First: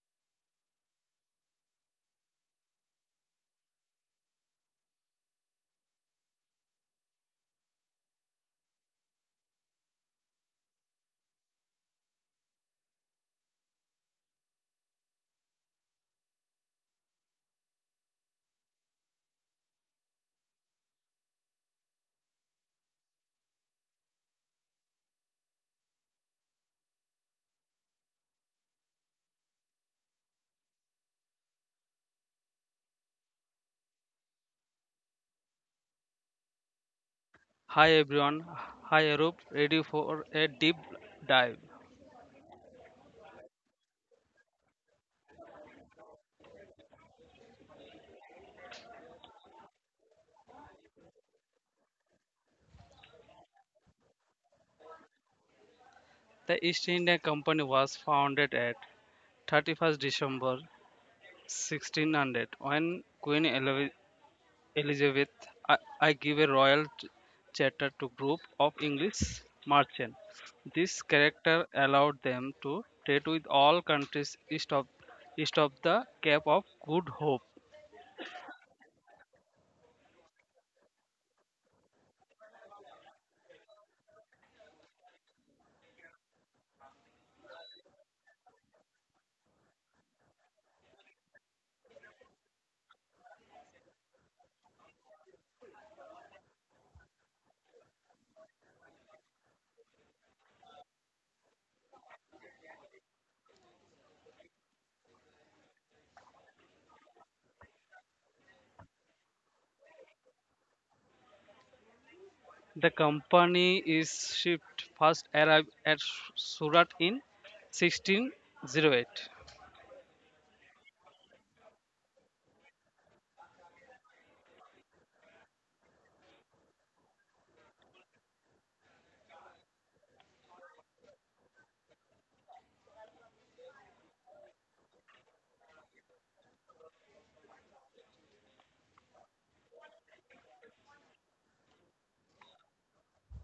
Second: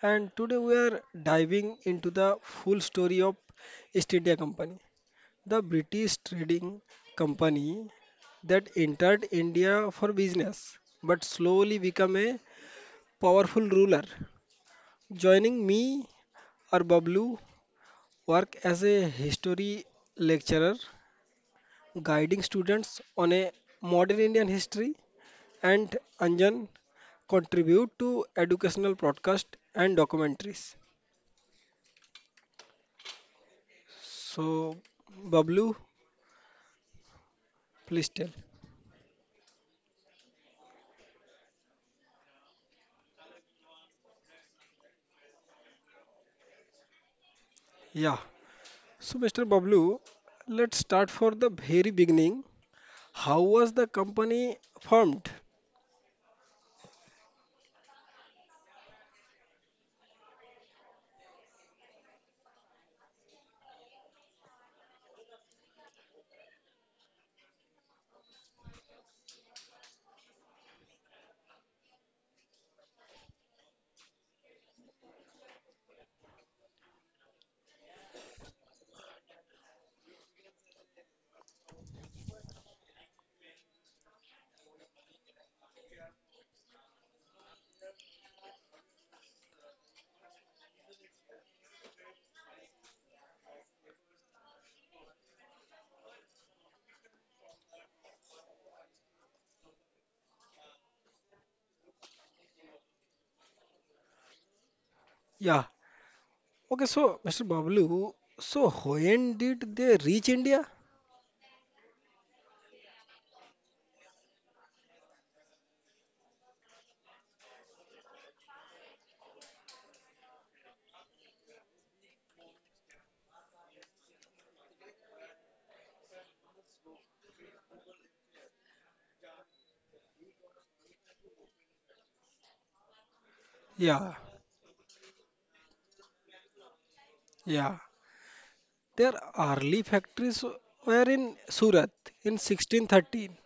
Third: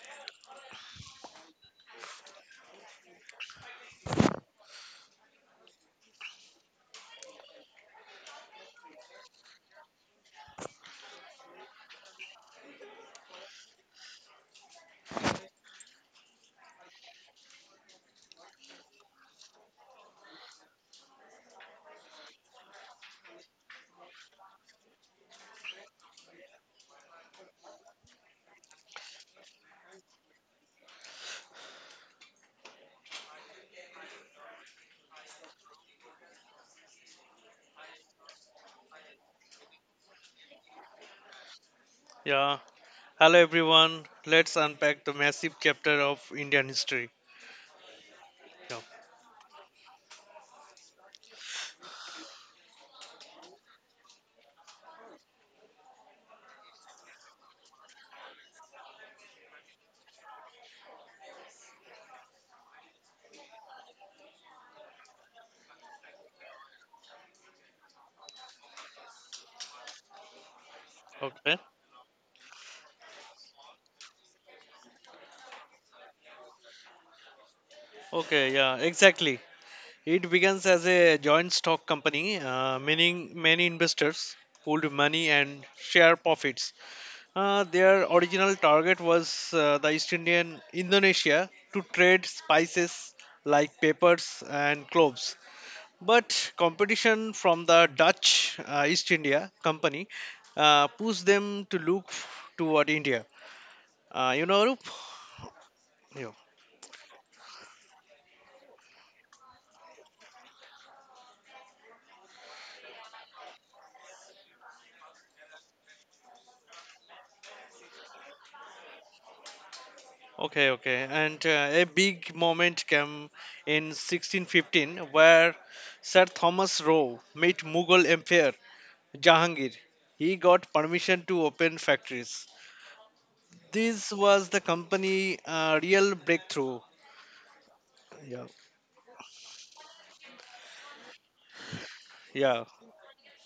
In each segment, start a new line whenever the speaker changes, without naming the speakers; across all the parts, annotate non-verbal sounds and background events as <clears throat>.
and today we are diving into the full story of East India Company, the British trading company that entered India for business but slowly became a powerful ruler. Joining me are Bablu, work as a history lecturer, guiding students on a modern Indian history and Anjan contribute to educational podcast and documentaries. So, Bablu,
Hi
please tell.
everyone, hi Arup, ready for a deep dive.
Yeah. Hello, everyone. Let's unpack the massive chapter of Indian history.
Yeah.
Yeah.
So, Mr. Bablu, let's start for the very beginning. How was the company formed?
The East India Company was founded at 31st December 1600 when Queen Elizabeth I give a royal charter to group of English merchants. This
Okay.
character allowed them to trade with all countries east of the Cape of Good Hope.
Okay. Yeah. Exactly. It begins as a joint stock company, meaning many investors pooled money and share profits. Their original target was the East Indian Indonesia to trade spices like peppers and cloves. But competition from the Dutch East India Company pushed them to look toward India. You know, Arup?
Yeah.
Yeah.
Okay, so, Mr. Bablu, so when did they reach India?
The company is shipped first arrived at Surat in 1608.
Okay, okay. And a big moment came in 1615 where Sir Thomas Roe met Mughal Emperor Jahangir. He got permission to open factories. This
Yeah.
was the company real breakthrough.
Yeah.
Yeah,
Their early factories were in Surat in
yeah,
1613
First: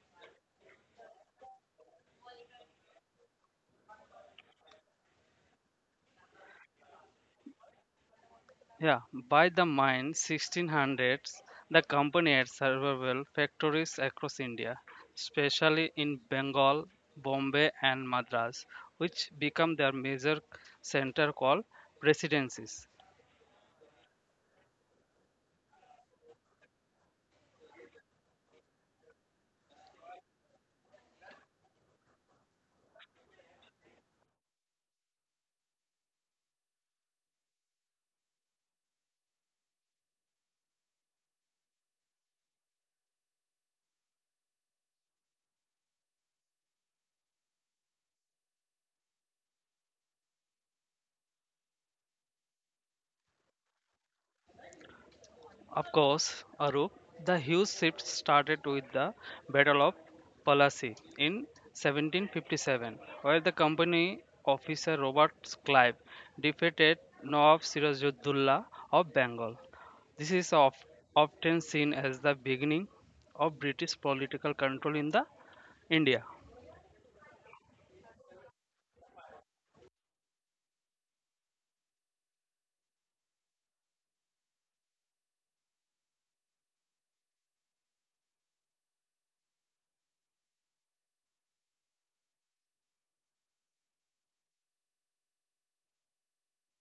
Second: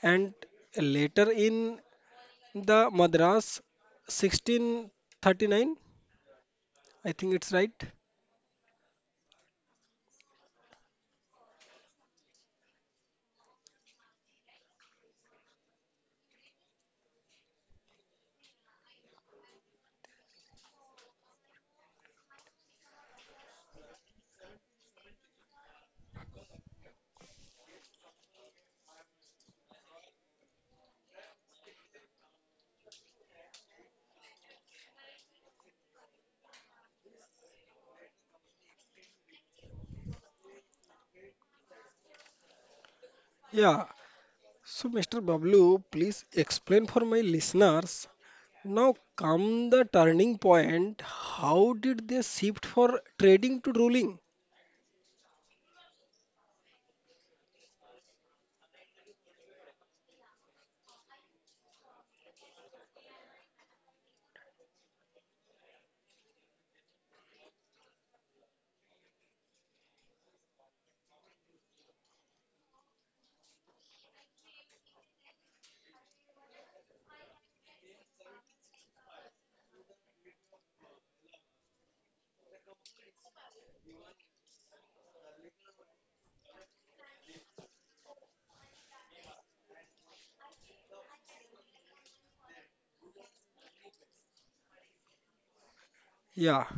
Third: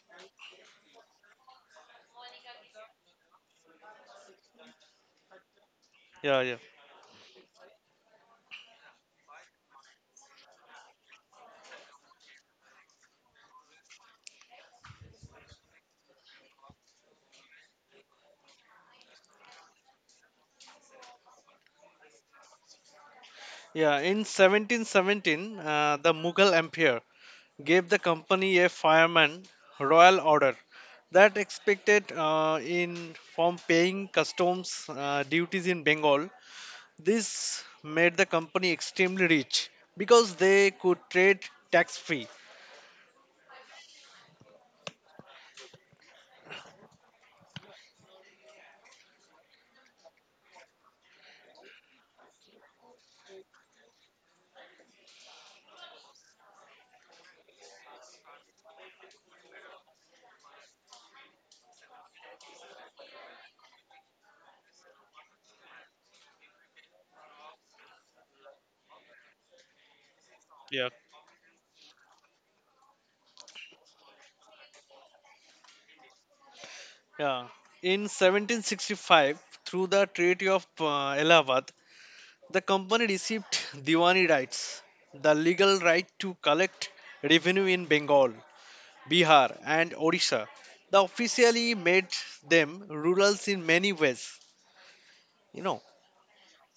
and later in The Madras 1639.
yeah, yeah.
I think it's right.
Yeah, by the mid 1600s, the company had several factories across India, especially in Bengal, Bombay, and Madras, which became their major center called presidencies.
Yeah, in 1717, the Mughal Empire gave the company a fireman royal order that expected in from paying customs duties in Bengal. This made the company extremely rich because they could trade tax free.
Yeah. So, Mr. Bablu, please explain for my listeners. Now come the turning point. How did they shift for trading to ruling?
Of course, Arup, the huge shift started with the Battle of Plassey in 1757, where the company officer Robert Clive defeated Nawab Sirajuddullah of Bengal. This is of,
Yeah.
often seen as the beginning of British political control in the India.
Yeah. In 1765, through the Treaty of Allahabad, the company received Diwani rights, the legal right to collect revenue in Bengal. Bihar, and Odisha. The officially made them rurals in many ways. You know,
Yeah.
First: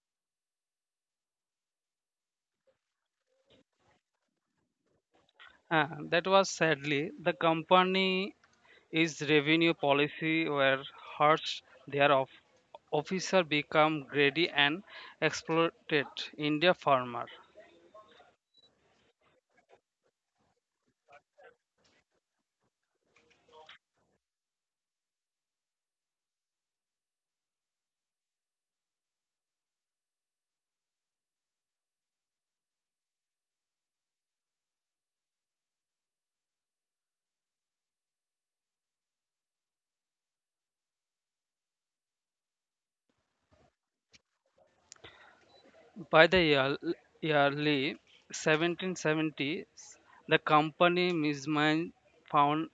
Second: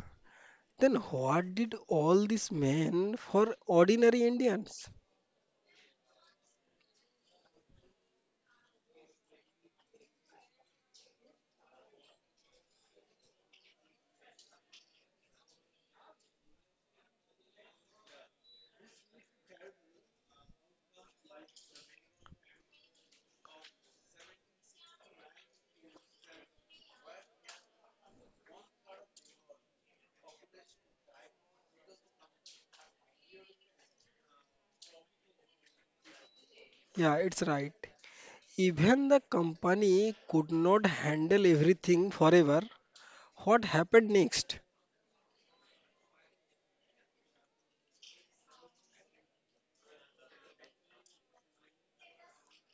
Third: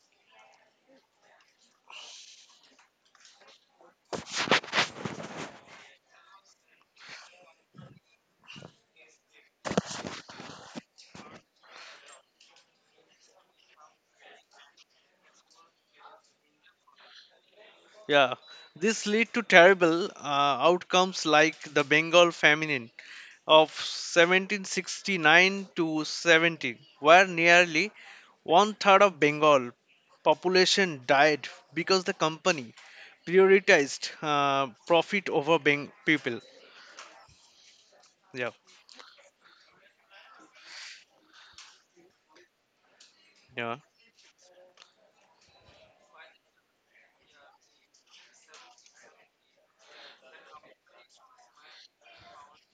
Then what did all this mean for ordinary Indians?
That was sadly the company is revenue policy were hurts their of officer become greedy and exploited India farmer.
yeah. This led to terrible outcomes like the Bengal famine of 1769 to 70, where nearly 1/3 of Bengal population died because the company prioritized profit over people.
Yeah, it's right.
Yeah,
Even the company could not handle everything forever. What
yeah,
happened next?
By the year, yearly 1770, the company mismanaged found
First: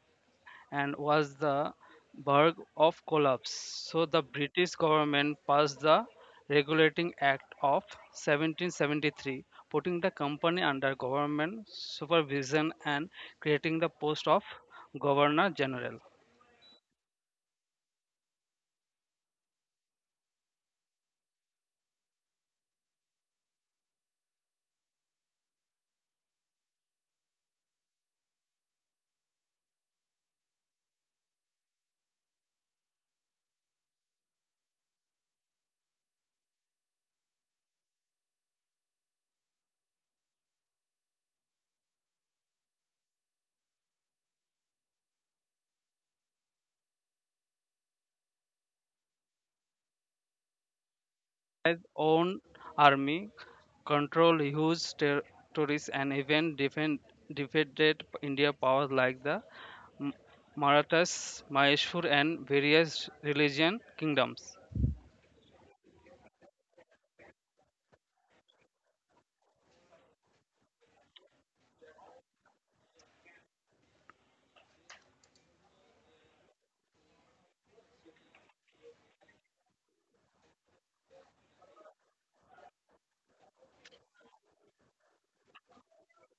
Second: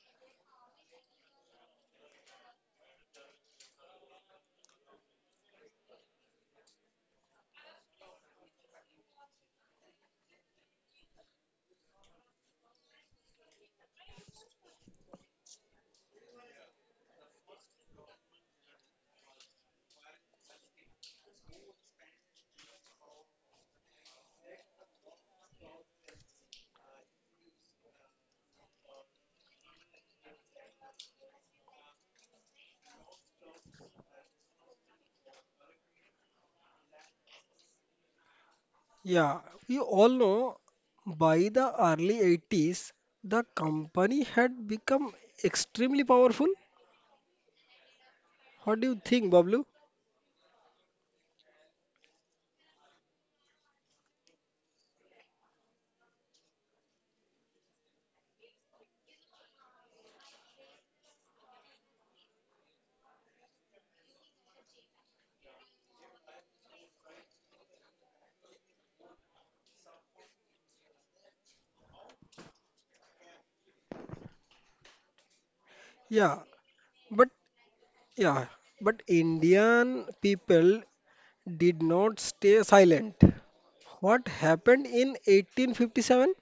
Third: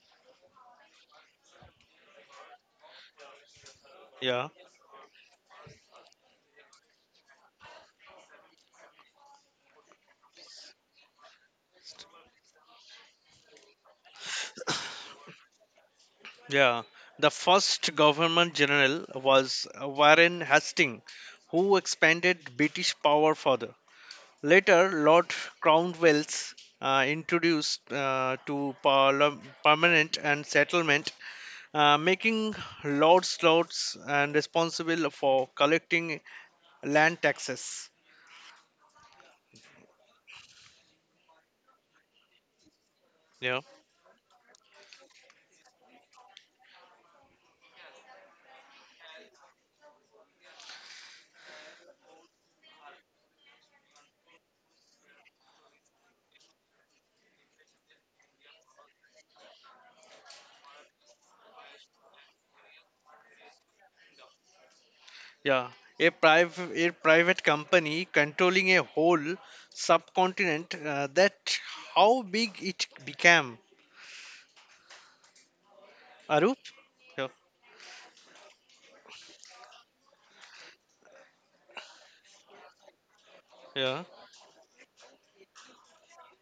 and was the Burg of Collapse. So the
yeah.
British government passed the Regulating Act of 1773, putting the company under government supervision and creating the post of Governor General.
Yeah, the first governor general was Warren Hastings, who expanded British power further. Later, Lord Cromwell's introduced to permanent and settlement, making lords and responsible for collecting land taxes.
Yeah, we all know by the early 80s, the
Yeah,
company had become extremely powerful. What do you think, Bablu?
His own army controlled huge territories and even defeated India powers like the M- Marathas, Mysore, and various religion kingdoms.
yeah. A private company controlling a whole subcontinent. That how big it became
Yeah,
Arup? Yeah,
but yeah, but Indian people did not stay silent.
yeah,
What happened in 1857?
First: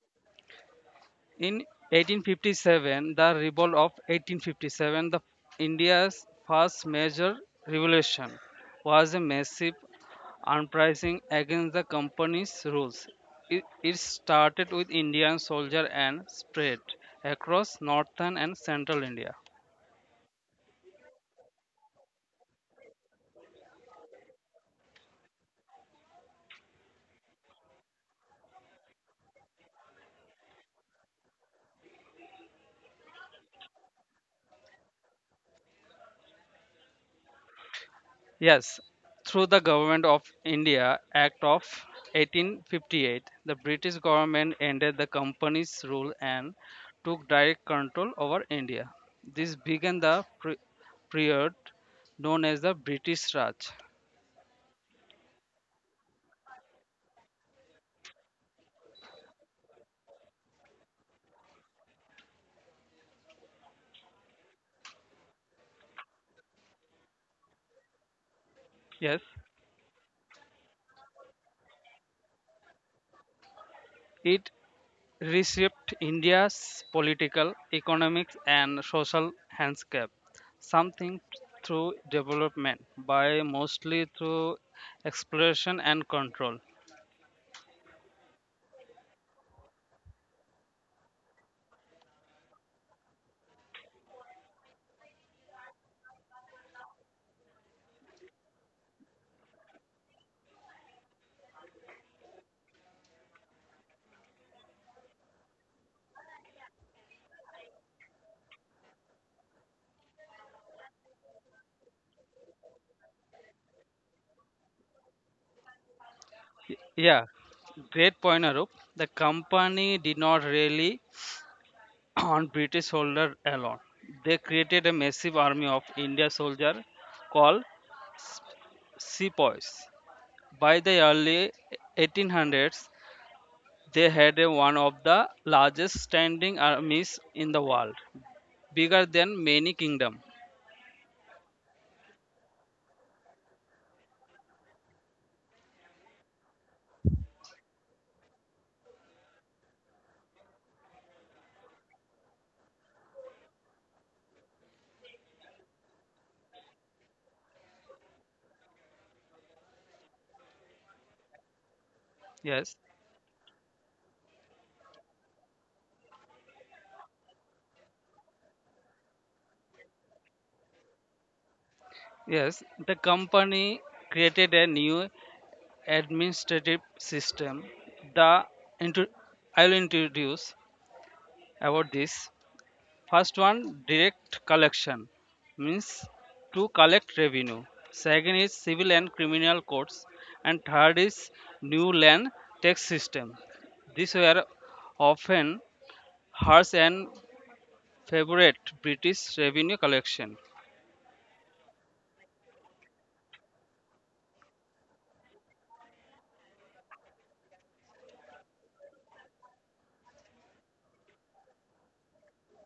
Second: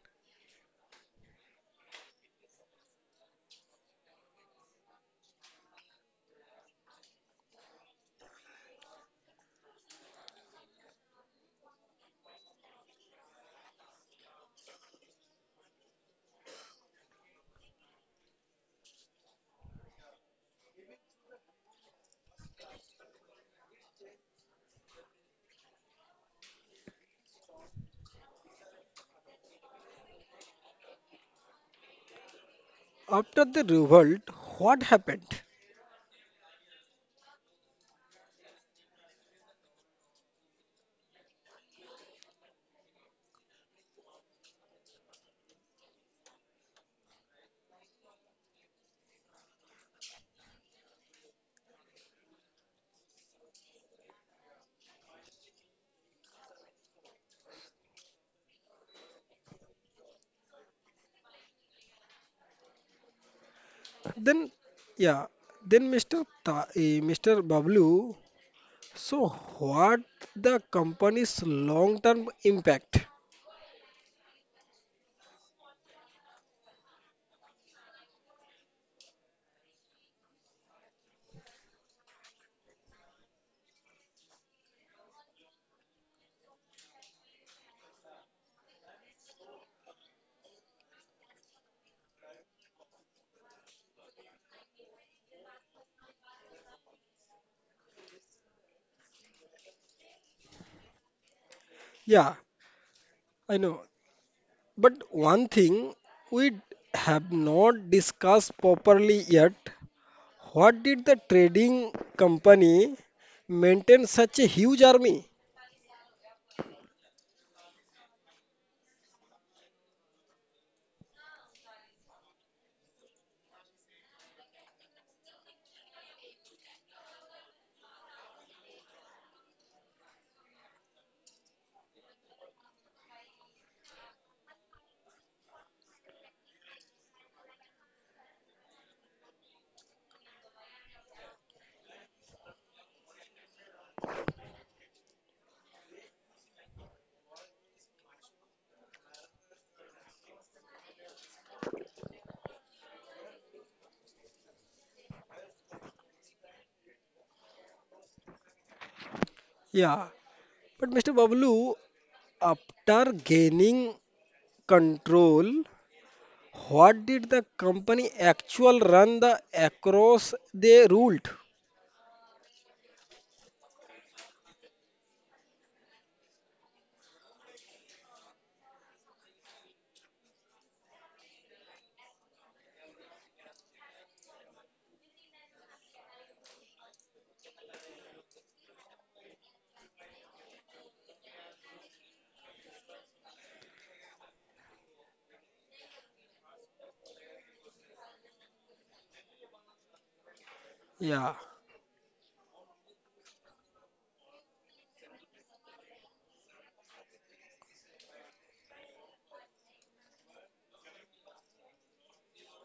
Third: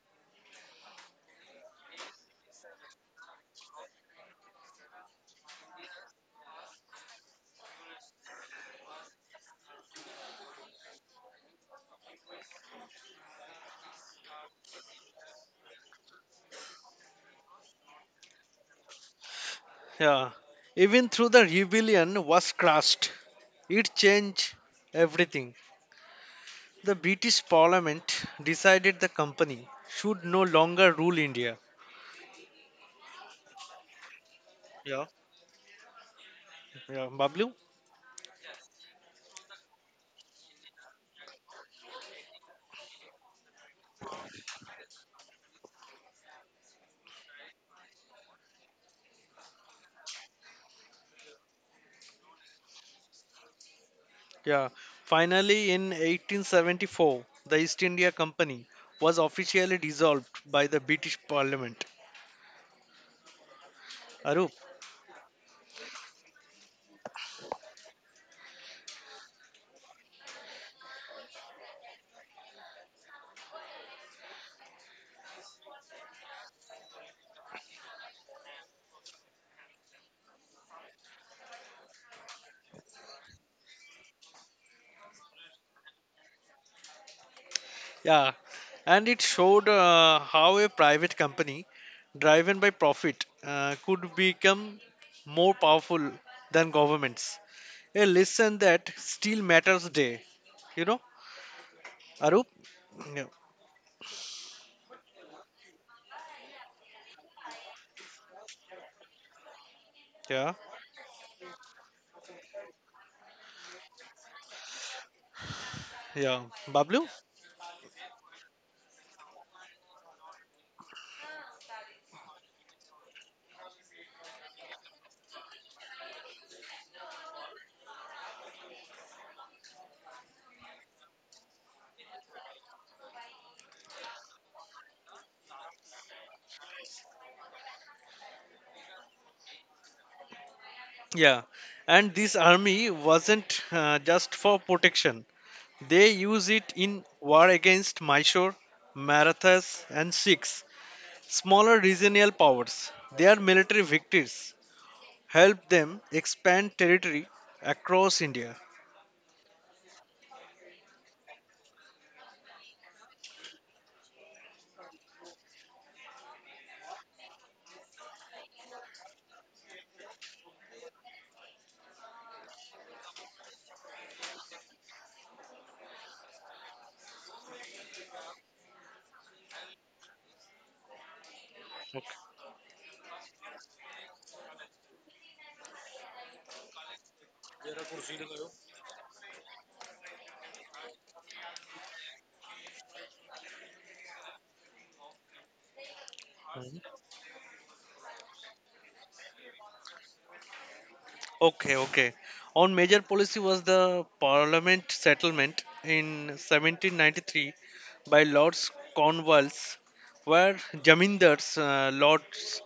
In 1857, the revolt of 1857, the India's first major revolution, was a massive uprising against the company's rules. It started with Indian soldiers and spread across northern and central India.
yeah. Even through the rebellion was crushed. It changed everything. The British Parliament decided the company should no longer rule India.
After the revolt, what
Yeah,
happened?
yeah, Bablu?
Yes, through the Government of India Act of 1858, the British government ended the company's rule and took direct control over India. This began the period known as the British Raj.
Yeah. Finally, in 1874, the East India Company was officially dissolved by the British Parliament. Arup?
Then, yeah, then Mr. Bablu,
Yes,
so what the company's long-term impact?
it reshaped India's political, economic, and social landscape. Something through development, by mostly through exploration and control.
Yeah, and it showed how a private company driven by profit could become more powerful than governments. A lesson that still matters today. You know,
Yeah,
Arup? Yeah,
I know. But one thing we have not discussed properly yet,
yeah,
what did the trading company maintain such a huge army?
yeah. Bablu?
Yeah, great point, Arup. The company did not really <clears throat> on British soldier alone. They created a massive army of India soldier called sepoys. By the early 1800s, they had a one of the largest standing armies in the world, bigger than many kingdoms.
Yeah. And this army wasn't just for protection. They use it in war against Mysore, Marathas, and Sikhs, smaller regional powers. They are military victories help them expand territory across India.
Yeah. But Mr. Bablu,
Yes,
after gaining control, what did the company actual run the across they ruled?
yes. The company created a new administrative system. The intu- I'll introduce about this. First one, direct collection means to collect revenue. Second is civil and criminal courts, and third is new land tax system. These were often harsh
Okay,
and favorite British revenue collection.
Yeah,
okay, okay. On major policy was the Parliament settlement in 1793 by Lords Cornwallis, where Jamindars lords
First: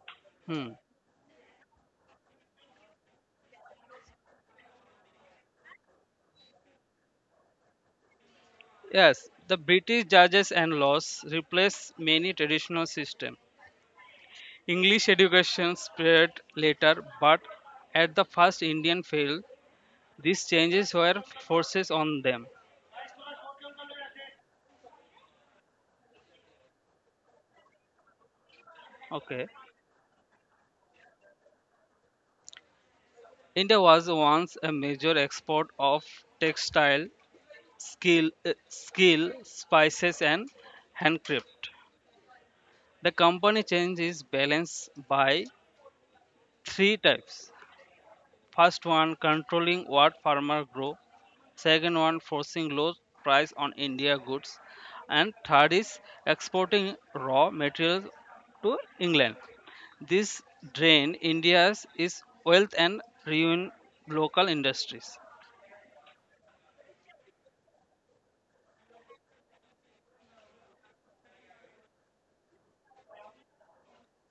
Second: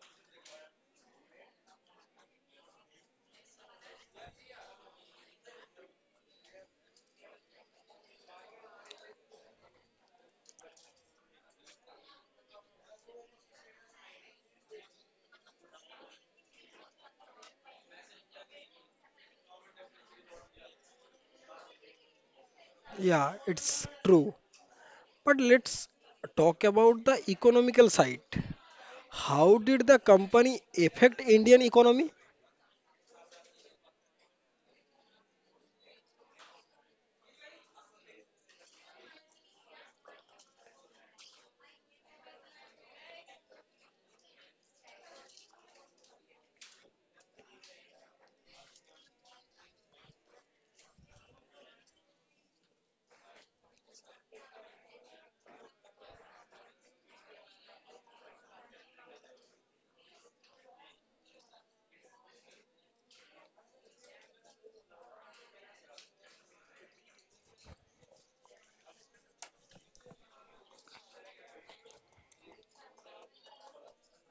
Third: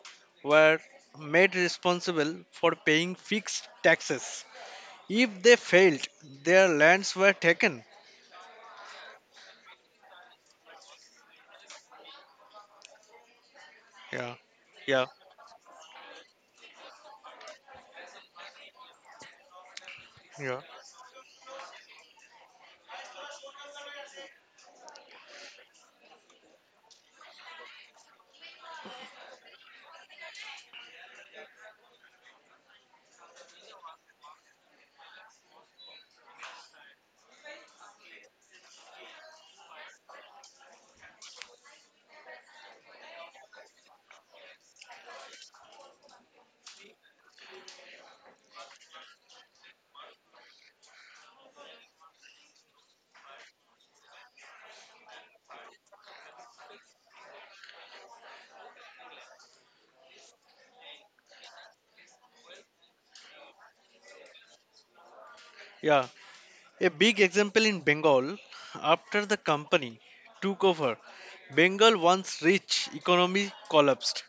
Hmm.
were made responsible for paying fixed taxes. If they failed, their lands were taken.
Yes, the British judges and laws replaced many traditional systems.
Yeah, yeah,
English education spread later, but at the first Indian failed. These
yeah,
changes were forces on them.
yeah, it's true. But let's talk about the economical side.
Okay.
How did the company affect Indian economy?
India was once a major export of textile, skill, spices and handcraft. The company changed its balance by three types. First one, controlling what farmer grow. Second one, forcing low price on India goods. And third is exporting raw materials to England. This drain India's is wealth and ruin local industries.
yeah. A big example in Bengal, after the company took over, Bengal once rich economy collapsed.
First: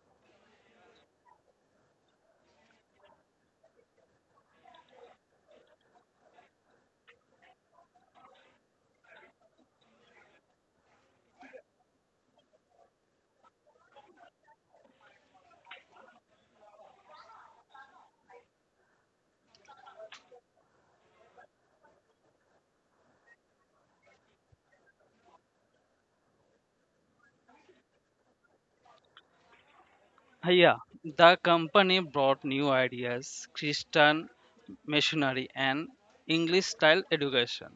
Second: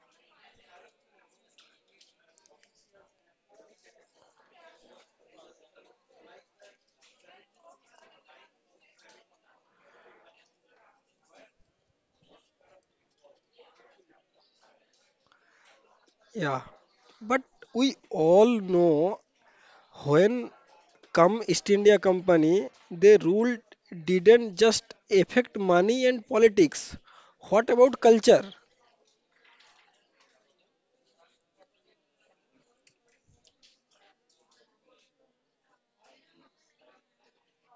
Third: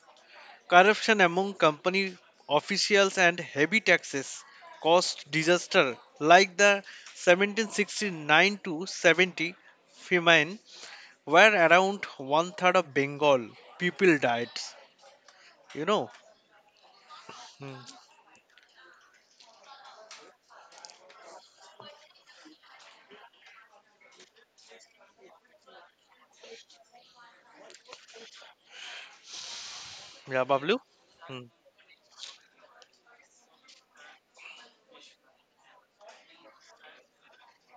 Corruption among company officials and heavy taxes caused disaster like the 1769 to 70 famine where around 1/3 of Bengal people died. You know,
Yeah, but
Hmm.
we all know when come East India Company, they ruled didn't just affect money and politics. What about culture?
Yeah,
Yeah,
Bablu.
the
Hmm.
company brought new ideas, Christian missionary, and English style education.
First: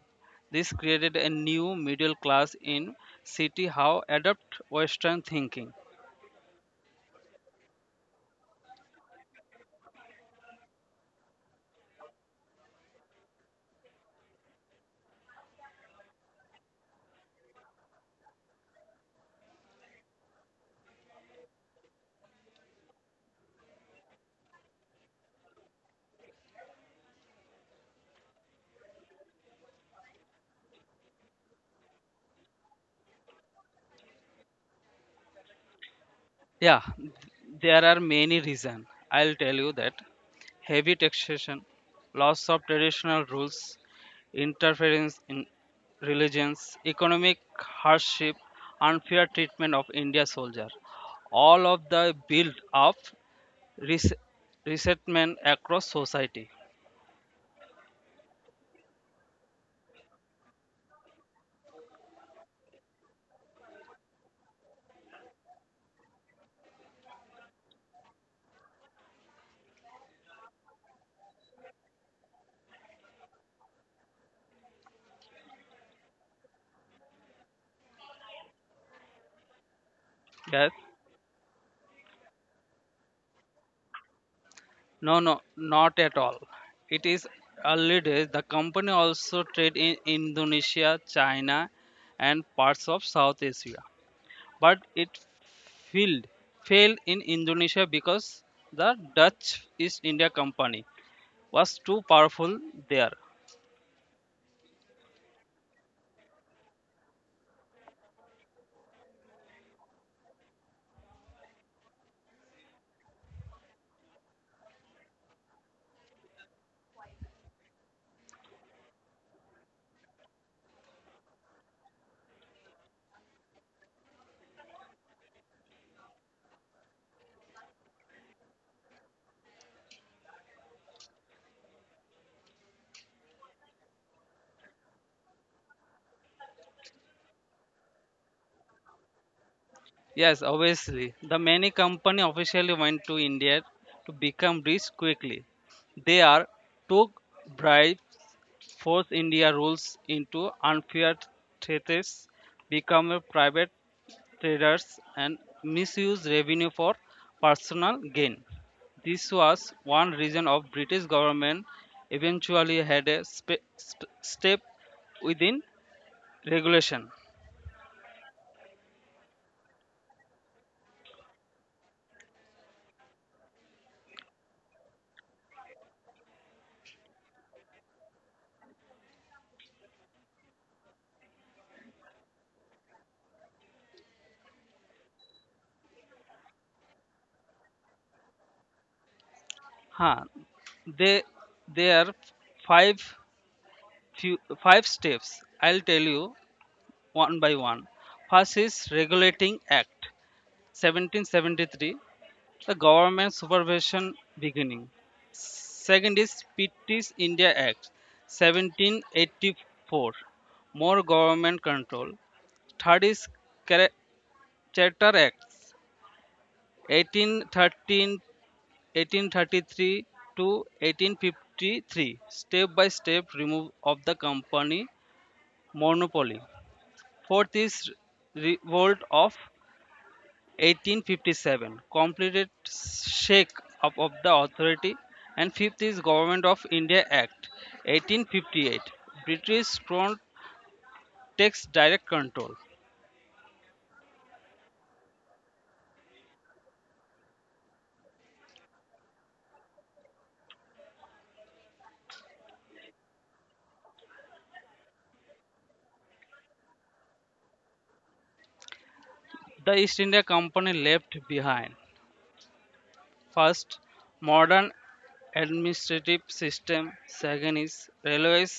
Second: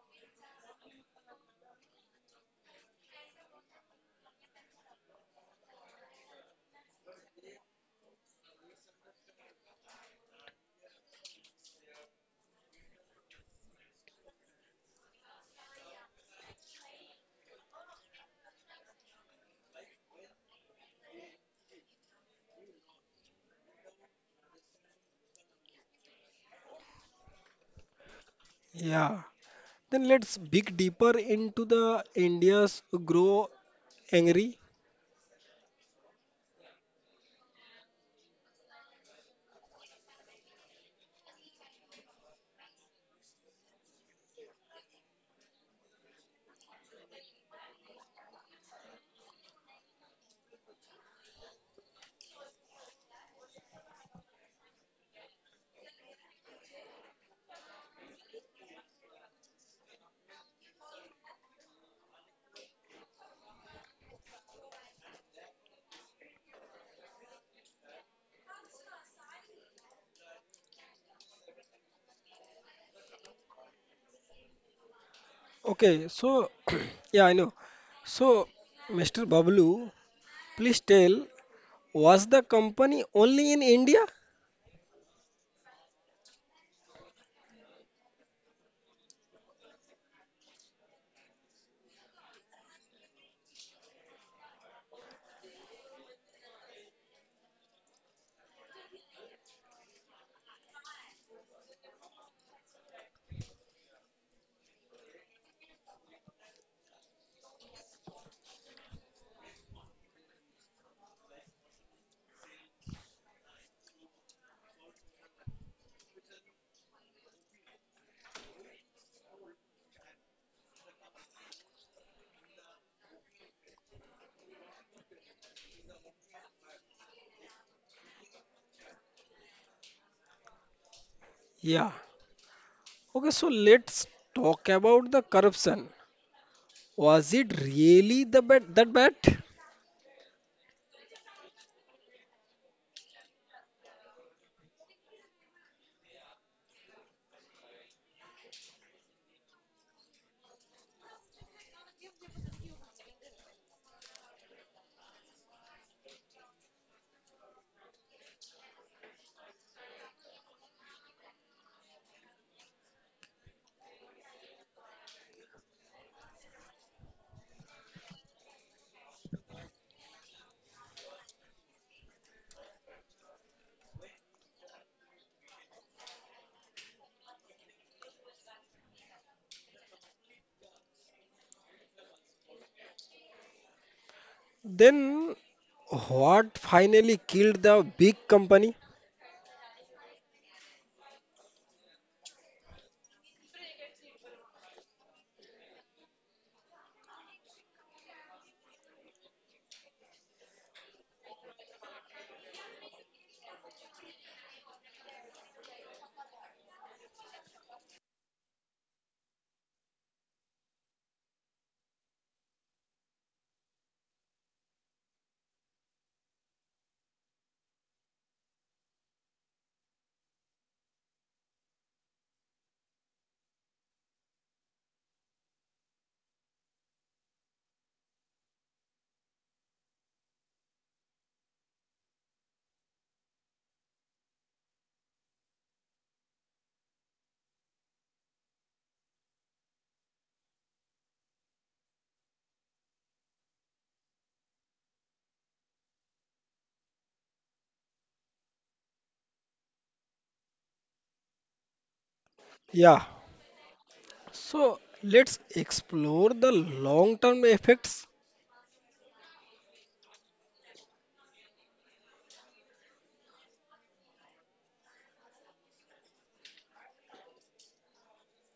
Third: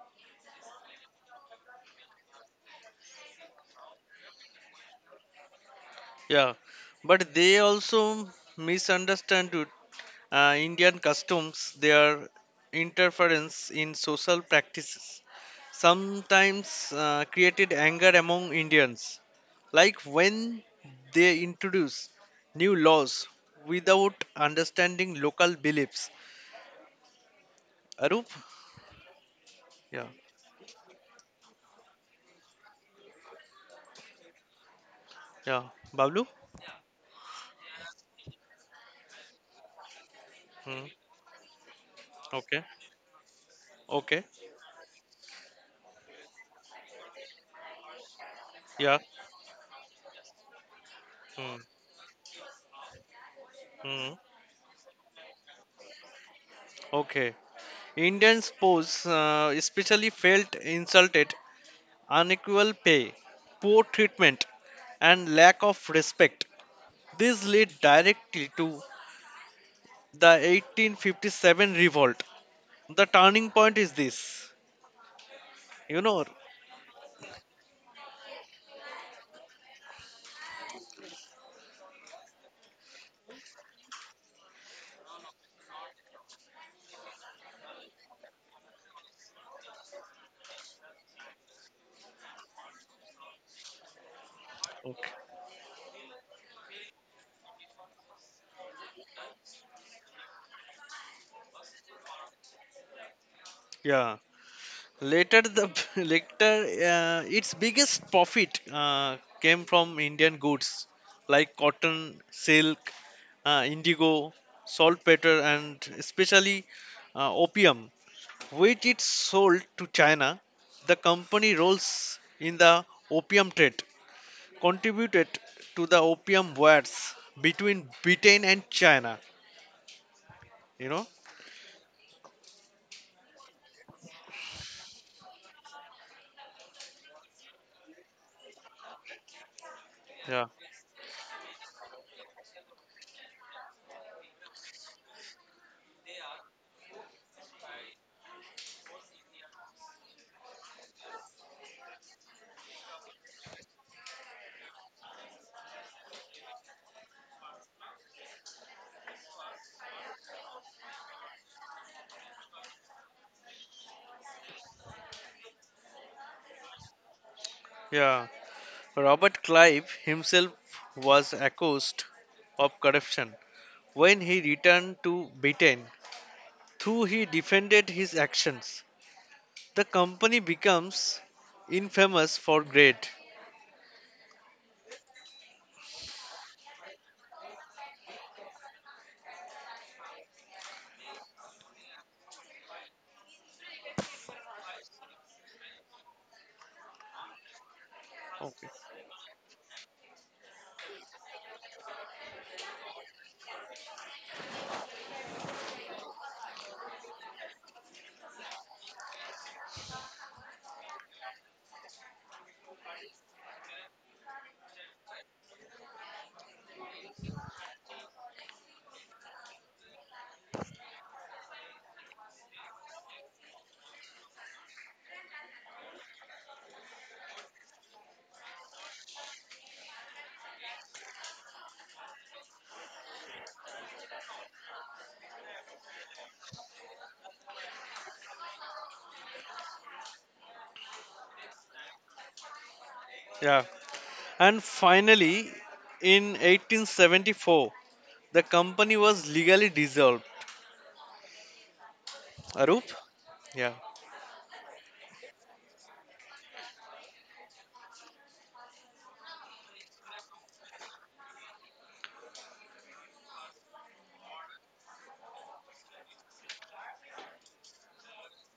This created a new middle class in city how adopt Western thinking.
Yeah, but they also misunderstood Indian customs, their interference in social practices, sometimes created anger among Indians. Like when they introduce new laws without understanding local beliefs. Arup?
Yeah.
Yeah,
Then let's dig deeper into the India's grow angry.
yeah. Bablu?
Yeah, there are many reasons. I'll tell you that
Hmm.
heavy taxation, loss
Okay,
of traditional rules,
okay.
interference in religions, economic hardship,
Yeah.
unfair treatment of India soldier.
Hmm.
All of the build up
Hmm.
res- resentment across society.
Okay. Indians pose especially felt insulted unequal pay, poor treatment, and lack of respect. This led directly to the 1857 revolt. The turning point is this. You
Okay,
know,
so <clears throat> yeah, I know. So, Mr. Bablu,
Yes?
please tell, was the company only in India?
No, no, not at all. It is early days. The company also trade in Indonesia, China, and parts of South Asia. But it
okay.
failed failed in Indonesia because the Dutch East India Company was too powerful there.
yeah. Later, the <laughs> later its biggest profit came from Indian goods like cotton, silk, indigo, saltpeter, and especially opium which it sold to China. The company roles in the opium trade contributed to the opium wars between Britain and China. You know?
Yeah. Okay, so let's talk about the corruption. Was it really that bad?
Yes,
Yeah.
obviously, the many company officially went to India to become rich quickly. They are took bribe force India rules into unfair treaties, become private traders, and misuse revenue for personal gain. This was one reason of British government eventually had a step within regulation.
Yeah. Robert Clive himself was accused of corruption. When he returned to Britain, though he defended his actions, the company becomes infamous for greed.
Then what finally killed the big company?
Huh. They there are five five steps. I'll tell you one by one. First
Okay.
is regulating act, 1773, the government supervision beginning. Second is Pitt's India act, 1784, more government control. Third is charter act, 1813, 1833 to 1853, step by step remove of the company monopoly. Fourth is revolt of 1857, completed shake up of the authority. And fifth is government of India act, 1858, British crown takes direct control.
Yeah. And finally, in 1874, the company was legally dissolved. Arup?
Yeah.
Yeah.
So let's explore the long-term effects.
The East India Company left behind, first, modern administrative system. Second is railways,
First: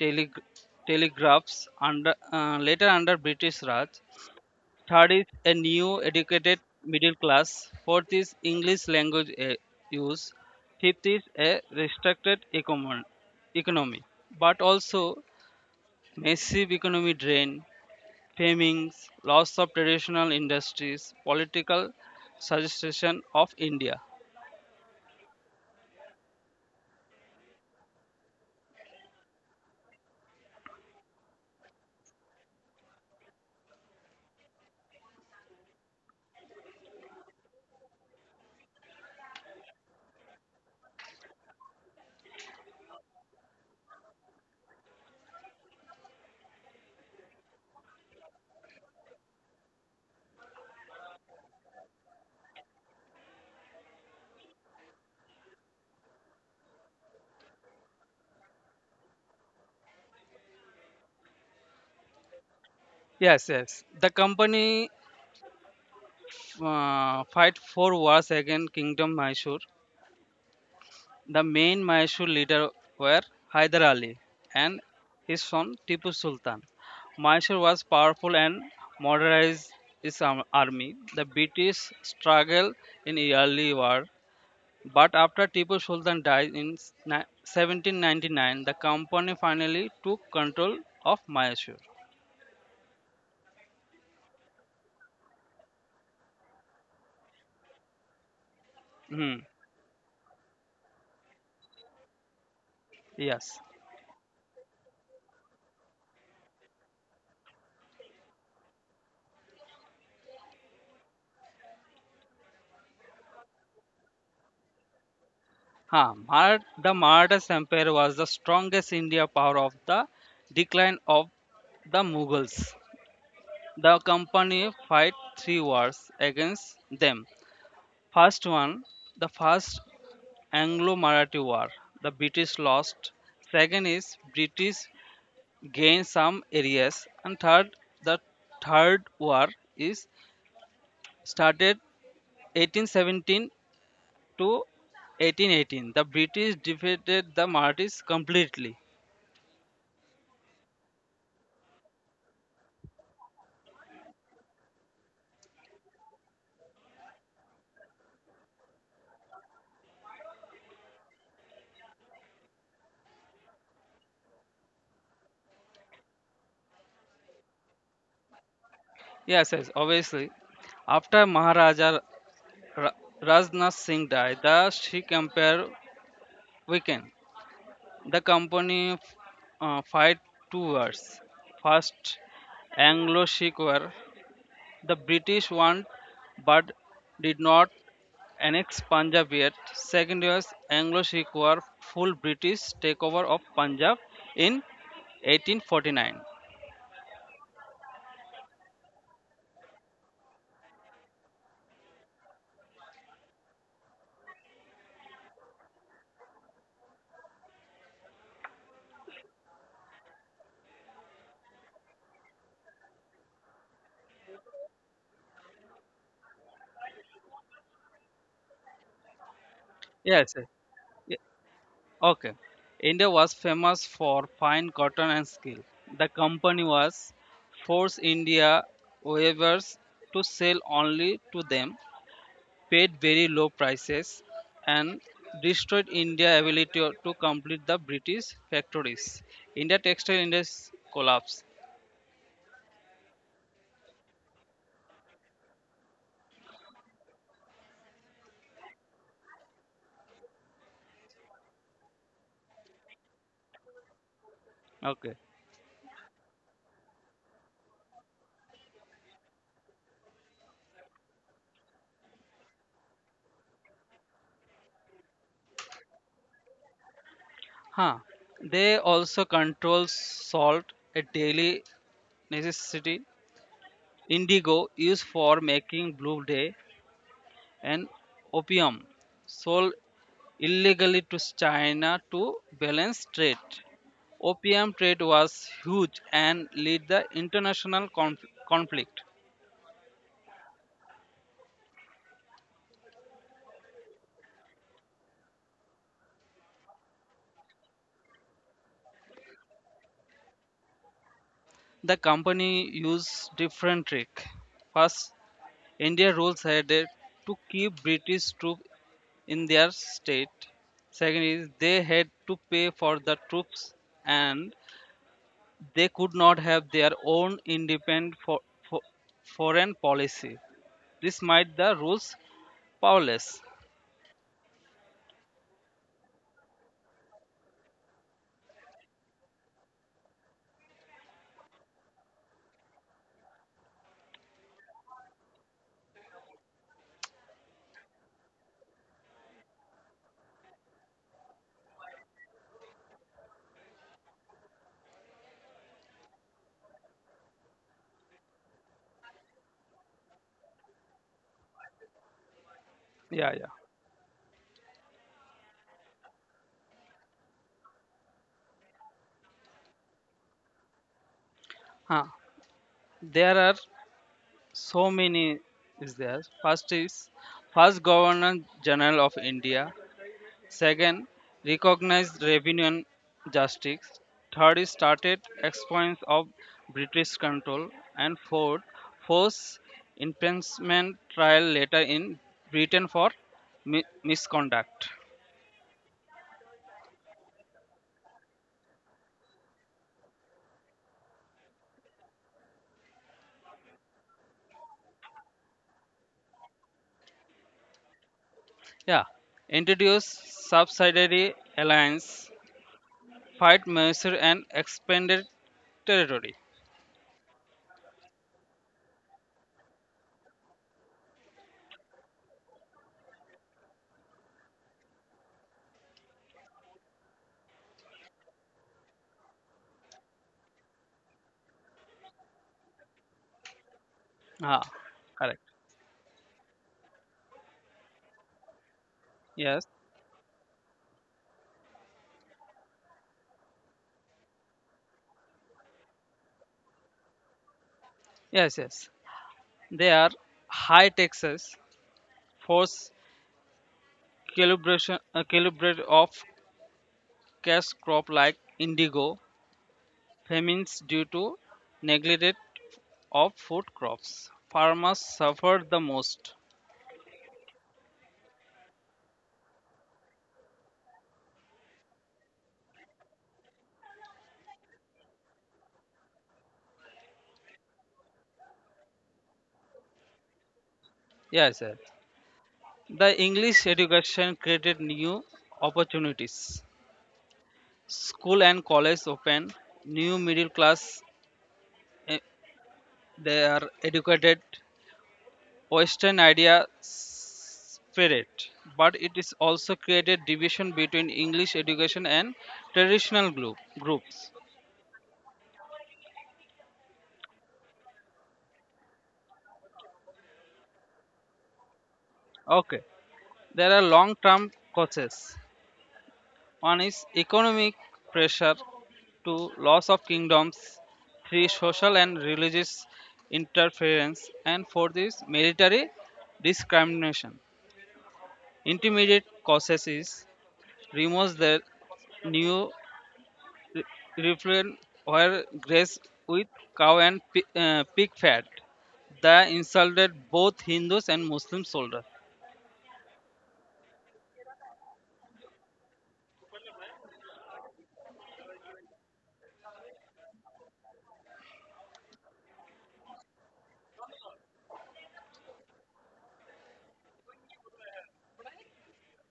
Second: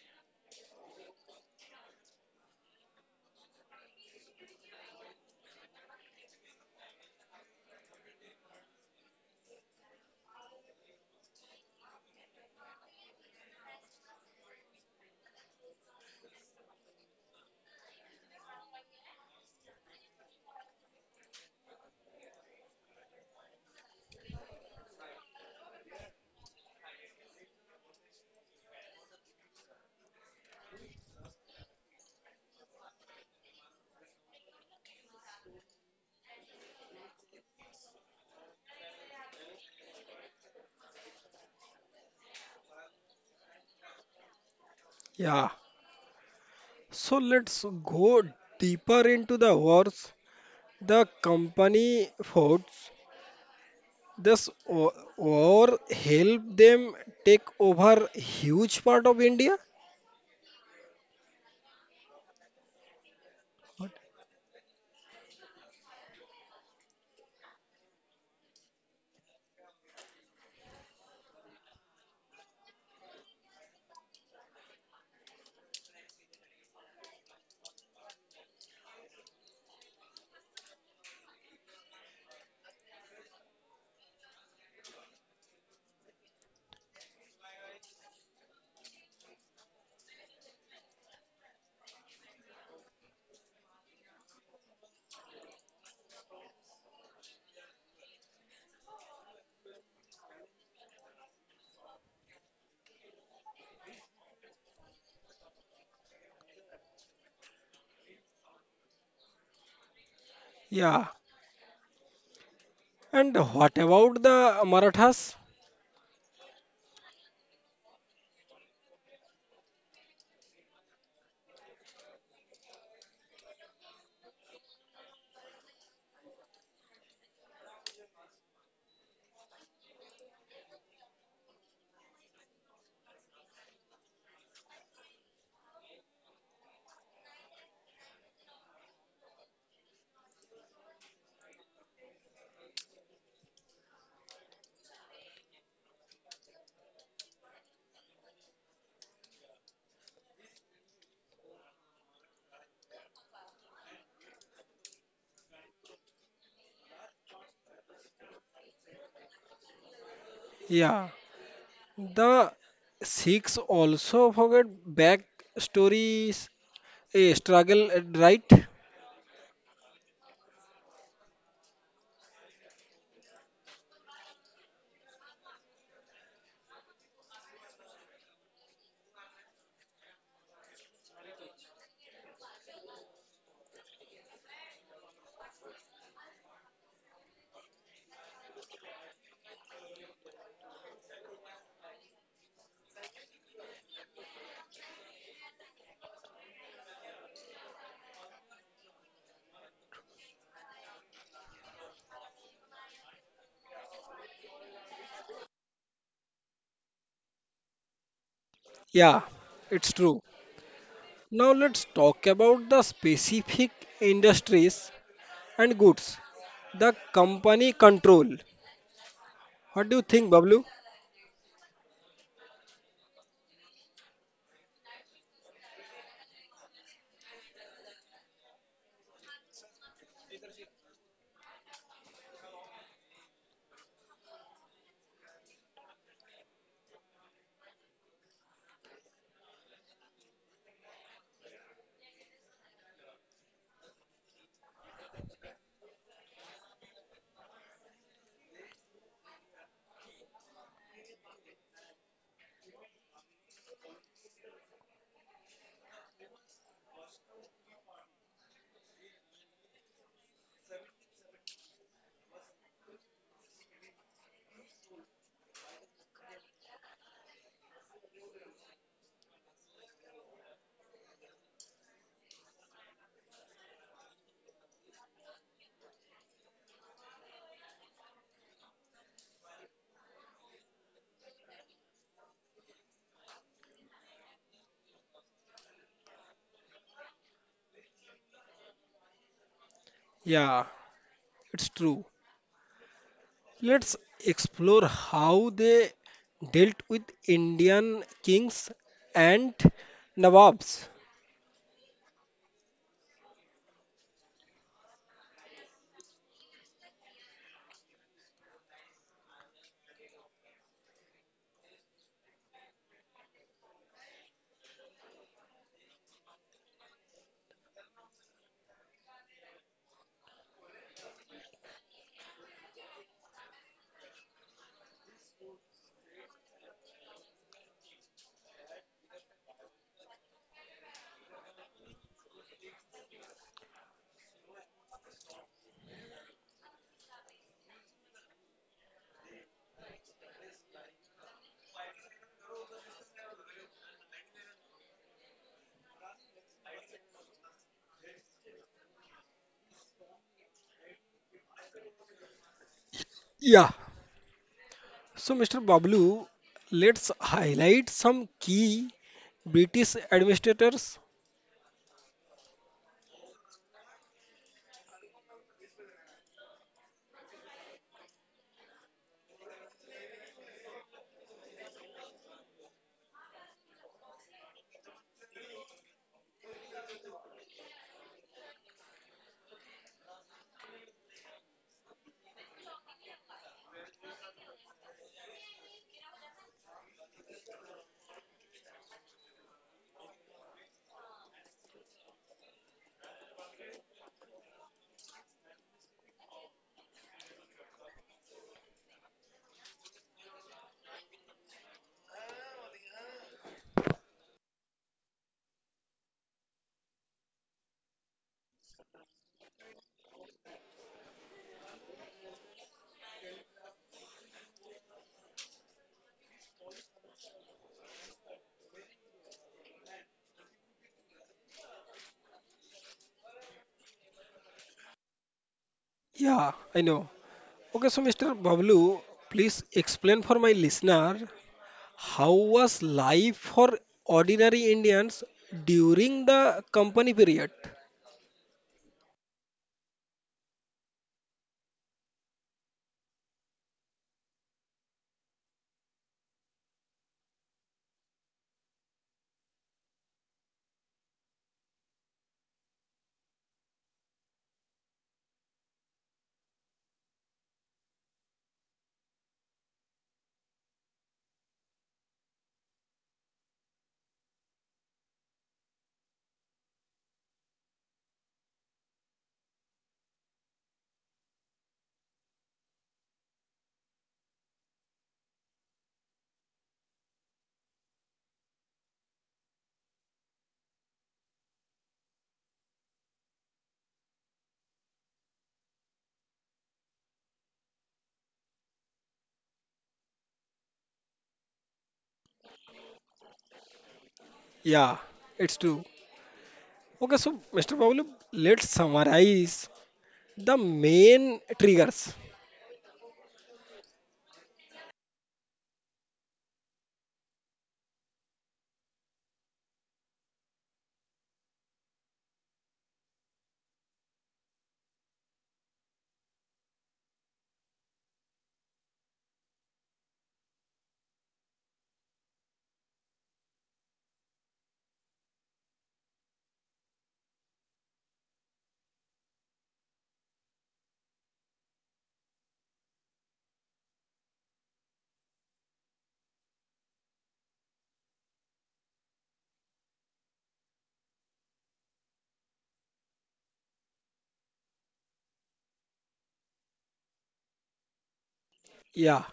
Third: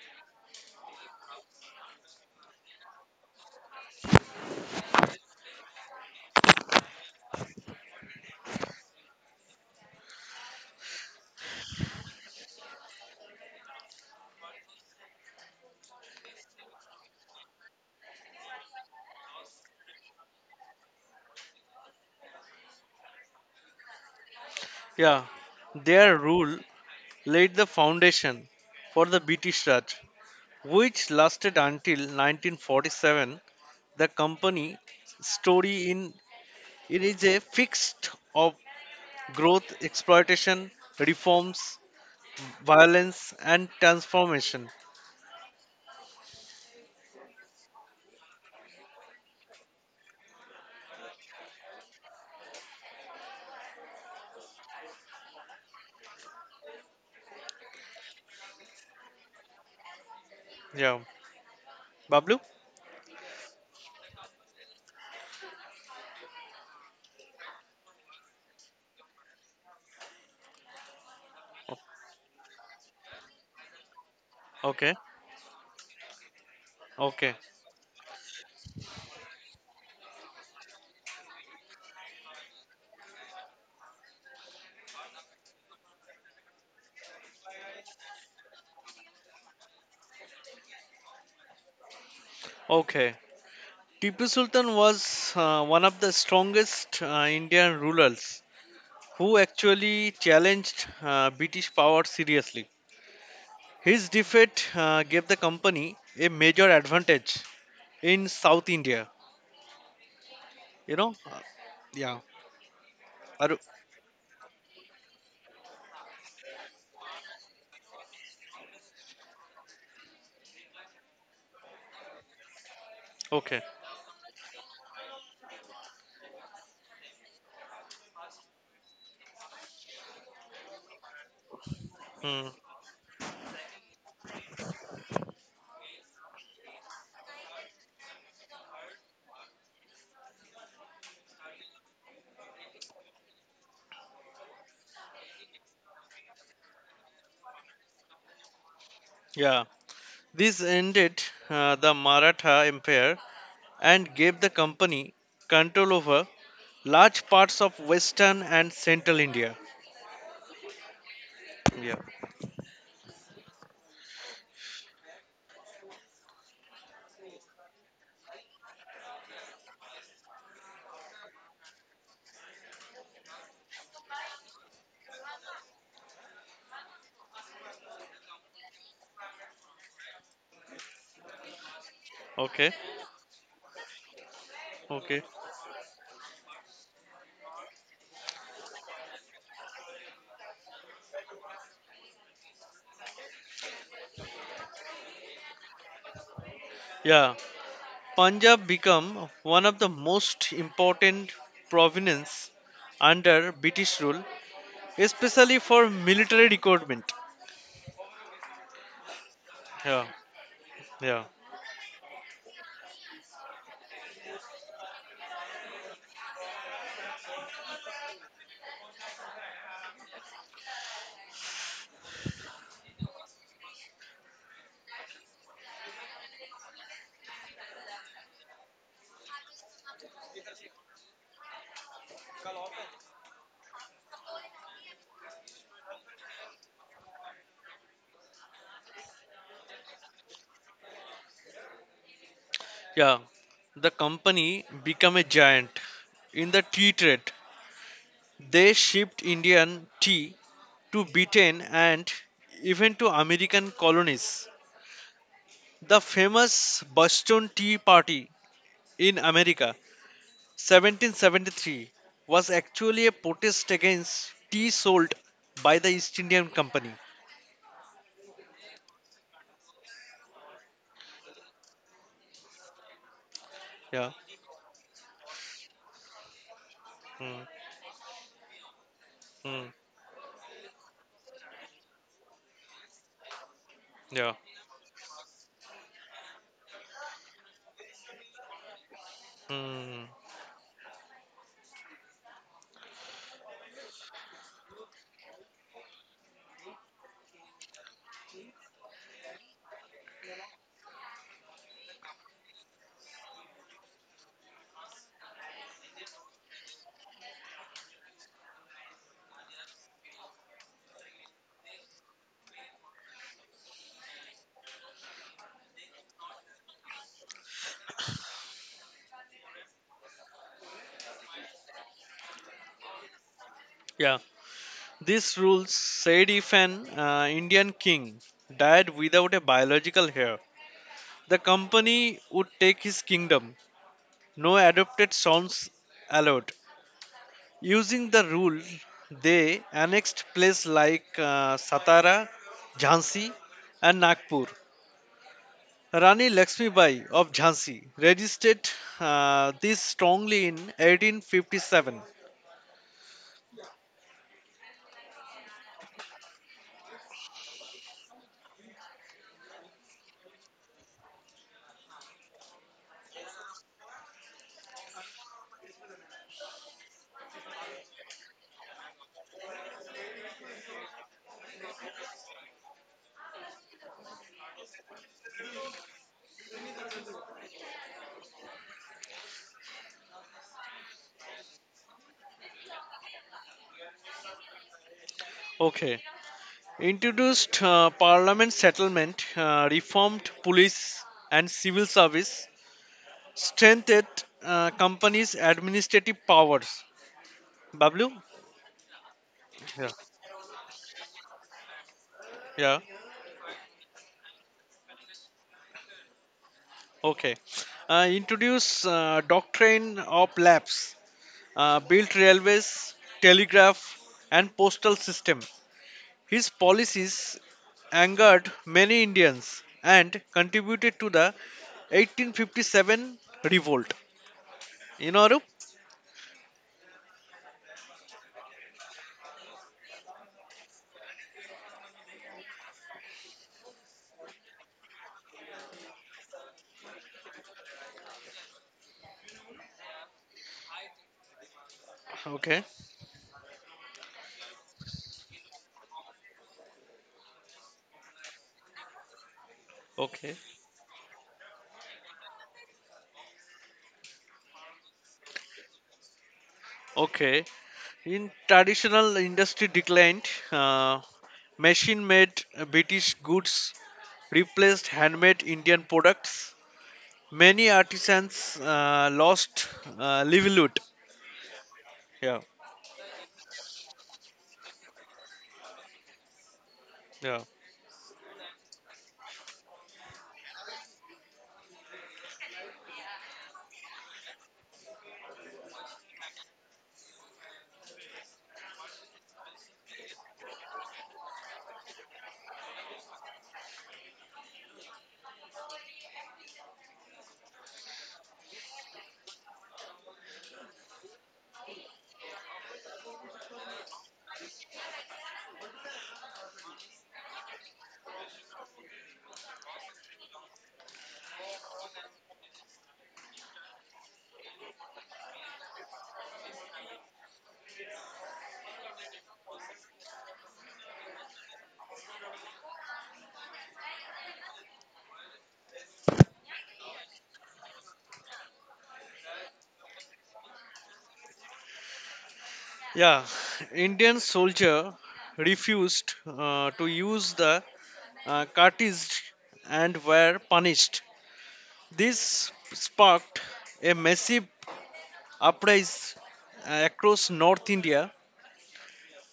tele- telegraphs, under later under British Raj. Third is a new educated middle class. Fourth is English language use. Fifth is a restricted economy. But also massive economy drain, famines, loss of traditional industries, political suggestion of India.
Yeah. Their rule laid the foundation for the British Raj, which lasted until 1947. The company story in it is a fixed of growth, exploitation, reforms, violence, and transformation.
Yeah. So let's go deeper into the wars. The company foughts. This war helped them take over huge part of India.
Yeah. Bablu?
Yes, yes. The company fight for wars against Kingdom Mysore. The
O-
main Mysore leader were Hyder Ali and
Okay.
his son Tipu Sultan.
Okay.
Mysore was powerful and modernized its army. The British struggled in the early war, but after Tipu Sultan died in 1799, the company finally took control of Mysore.
Okay. Tipu Sultan was one of the strongest Indian rulers who
Hmm.
actually challenged British power seriously.
Yes.
His defeat gave the company a major advantage in South India. You
Yeah,
know, Uh, yeah.
and
Aru-
what about the Marathas?
Huh. The Maratha Empire was the strongest India power of the decline of the Mughals.
okay.
The company fight three wars against them. First one, the first Anglo-Marathi War. The
Hmm.
British lost. Second is British gained some areas, and third, the third war is started 1817 to 1818. The British defeated the Marathis completely.
Yeah. This ended the Maratha Empire and gave the company control over large parts of Western and Central India.
Yeah,
Yeah.
the Sikhs also forget back stories, a struggle, right?
Yes, yes, obviously. After Maharaja Ra- Rajnath Singh died, the Sikh Empire weakened. The company fight two wars. First,
Okay.
Anglo-Sikh War. The
Okay.
British won, but did not annex Punjab yet. Second was Anglo-Sikh War, full British takeover of Punjab in 1849.
Yeah. Punjab became one of the most important provinces under British rule especially for military recruitment.
Yeah, it's
Yeah,
true.
yeah,
Now let's talk about the specific industries and goods. The company control. What do you think,
Yes, sir.
Bablu?
Ye- Okay. India was famous for fine cotton and skill. The company was forced India weavers to sell only to them. Paid very low prices and destroyed India's ability to complete the British factories. India textile industry collapsed.
yeah. The company became a giant in the tea trade. They shipped Indian tea to Britain and even to American colonies.
Okay.
The famous Boston Tea Party in America, 1773, was actually a protest against tea sold by the East Indian Company.
Huh. They also control salt, a daily necessity,
Yeah.
indigo used for making blue day,
Mm,
and opium
mm,
sold illegally to China to balance trade.
yeah.
Opium trade was huge and led the international conflict.
Mm,
Yeah, it's true. Let's explore how they dealt with Indian kings and nawabs.
The company used different trick. First, India rules had it to keep British troops in their state. Second is they had to pay for the troops and they could not have their own independent for, foreign policy. This made the rules powerless.
yeah. This rule said if an Indian king died without a biological heir, the company would take his kingdom. No adopted sons allowed. Using the rule, they annexed places like Satara, Jhansi, and Nagpur. Rani Lakshmi Bai of Jhansi registered this strongly in 1857.
Yeah, yeah.
Yeah, so, Mr. Bablu, let's highlight some key British administrators.
Huh. There are so many is there. First is first Governor General of India. Second, recognized revenue and justice. Third, is started expansion of British control. And fourth, forced imprisonment trial later in Britain for misconduct.
Okay, introduced parliament settlement, reformed police and civil service, strengthened companies' administrative powers. Bablu?
Yeah,
Yeah.
introduce subsidiary alliance,
Yeah.
fight mercer and expanded territory.
Okay. Introduce doctrine of labs, built railways, telegraph, and postal system. His policies angered many Indians and contributed to the 1857 revolt.
Ah,
You know, Arup?
correct.
Yeah, I know. Okay, so Mr. Bablu, please
Yes,
explain for my listener how was life for ordinary Indians during the company period?
yes, yes. They are high taxes,
Okay.
force calibration, calibrate of cash crop like indigo,
Okay.
famines due to neglect of food crops. Farmers suffered the most.
Okay, in traditional industry declined, uh, machine-made British goods replaced handmade Indian products. Many artisans lost livelihood.
Yes, sir.
Yeah,
The English education created new opportunities.
yeah,
School and college open, new middle class eh, they are educated, Western idea spread. But it is also created division between English education and traditional groups.
Yeah, it's true. Okay, so Mr. Bablu, let's summarize the main triggers.
Okay. There are long term causes. One is economic pressure, two, loss of kingdoms, three, social and religious interference, and fourth is military discrimination. Intermediate causes is remove the new re- refrain where grace with cow and pig fat. The insulted both Hindus and Muslim soldiers.
yeah. Indian soldier refused to use the cartridge and were punished. This sparked a massive uprising across North India.
Yeah.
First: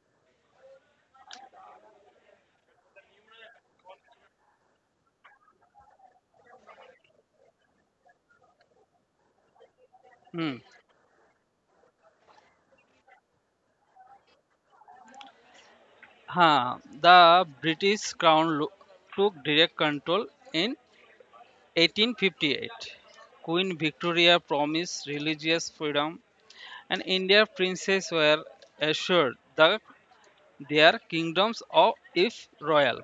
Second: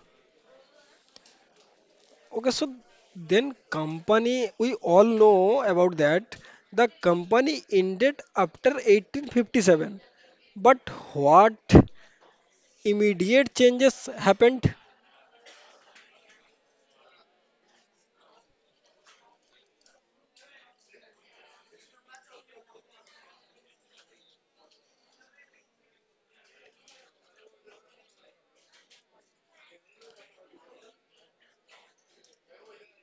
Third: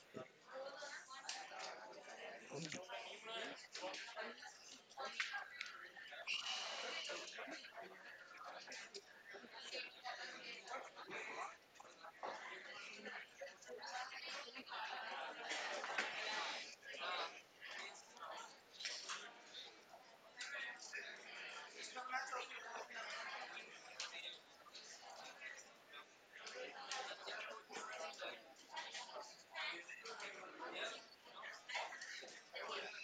Okay, so then company, we all know about that. The company ended after 1857. But what immediate changes happened?
Huh, the British Crown took direct control in 1858. Queen Victoria promised religious freedom, and Indian princes were assured that their kingdoms of if royal.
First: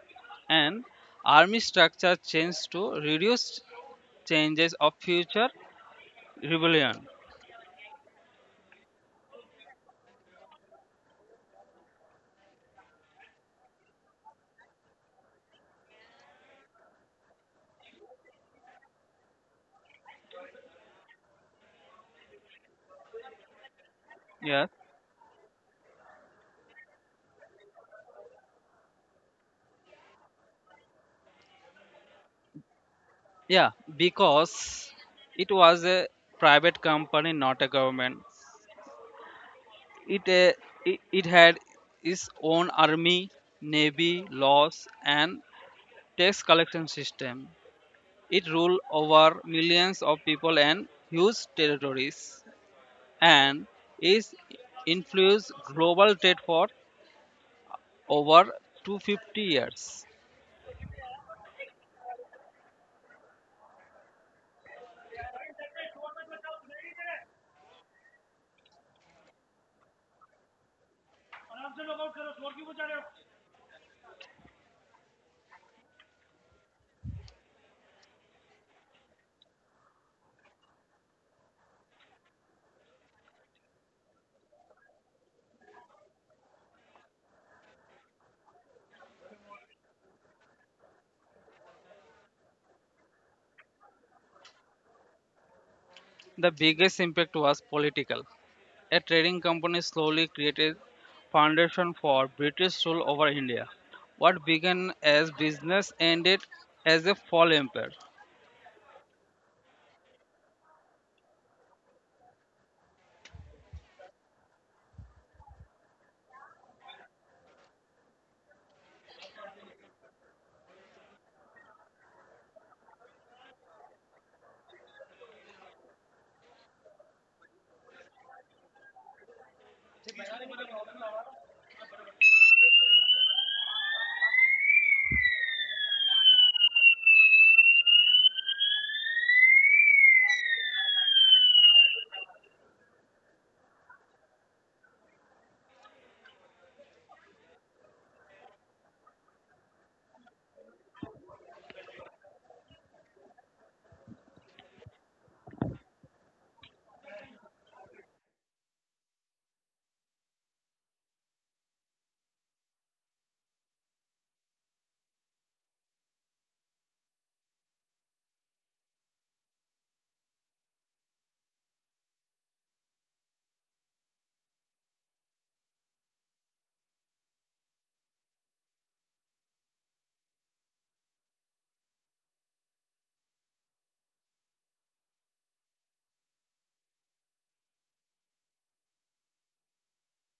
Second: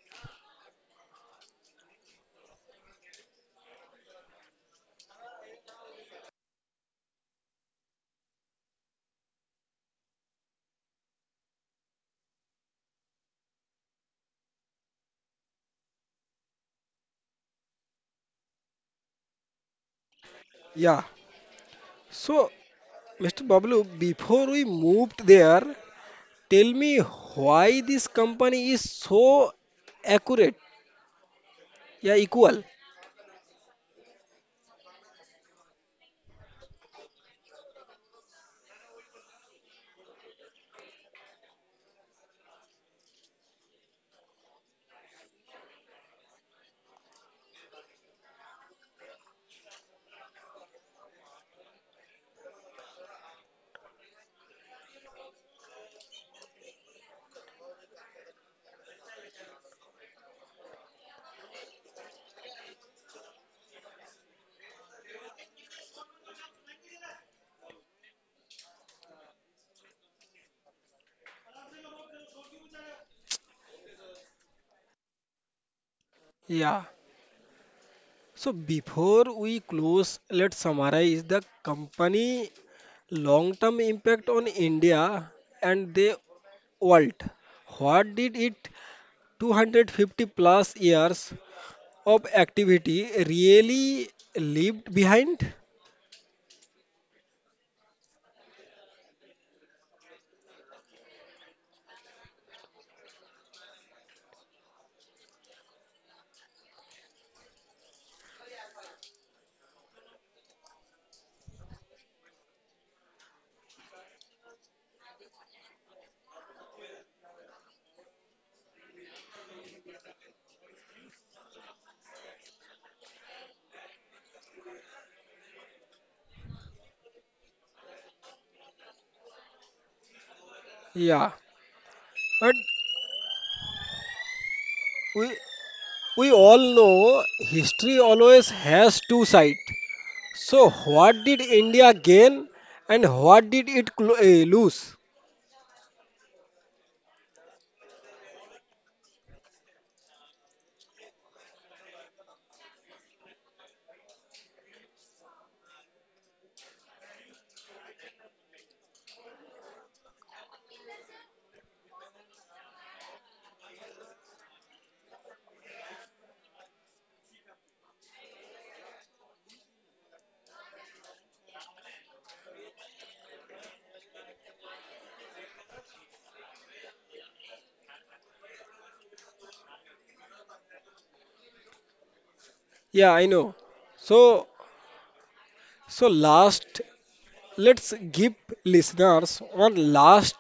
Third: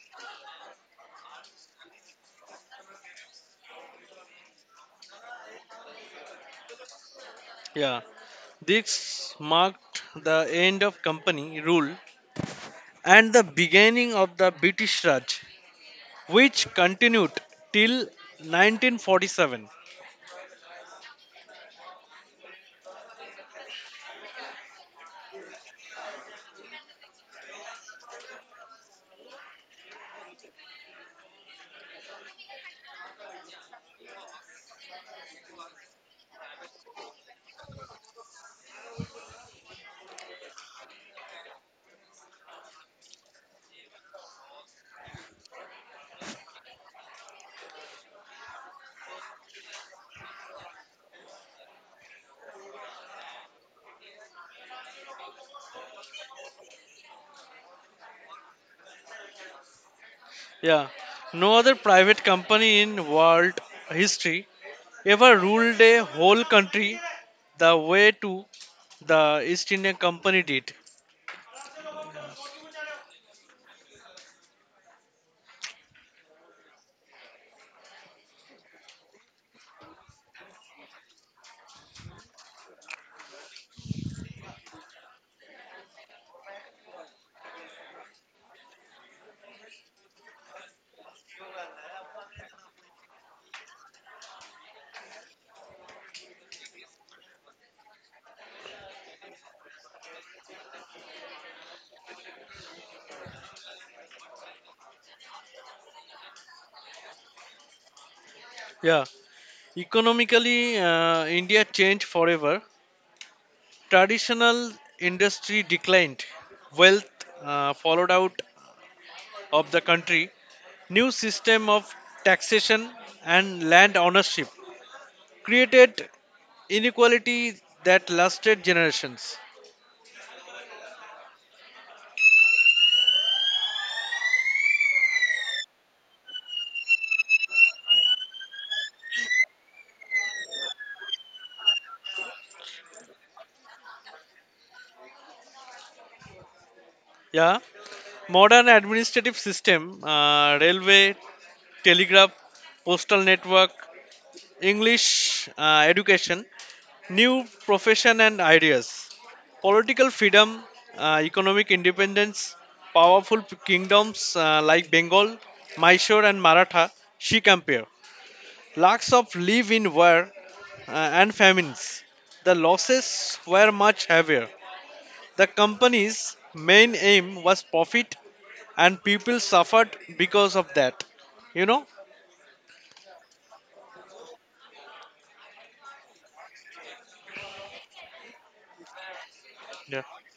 And army structure changed to reduce changes of future rebellion.
Yeah, this marked the end of company rule and the beginning of the British Raj, which continued till 1947.
Yeah. So, Mr. Bablu, before we
Yeah,
moved there, tell me why this company is so accurate. Yeah, equal.
yeah, because it was a private company, not a government. It, uh, it had its own army, navy, laws, and tax collection system. It ruled over millions of people and huge territories, and its influenced global trade for over 250 years.
Yeah, no other private company in world history ever ruled a whole country the way to the East India Company did.
Yeah. So before we close, let's summarize the company long-term impact on India and the world. What did it 250 plus years of activity really left behind?
The biggest impact was political. A trading company slowly created foundation for British rule over India. What began as business ended as a fall empire.
Yeah, economically, India changed forever. Traditional industry declined. Wealth followed out of the country. New system of taxation and land ownership created inequality that lasted generations.
Yeah, but we we all know history always has two sides. So what did India gain and what did it lose?
Yeah, modern administrative system, railway, telegraph, postal network, English education, new profession and ideas, political freedom, economic independence, powerful kingdoms like Bengal, Mysore and Maratha, Sikh Empire. Lakhs of live in war and famines. The losses were much heavier. The company's main aim was profit, and people suffered because of that. You know?
Yeah, I know. So So last, let's give listeners one
Yeah.
last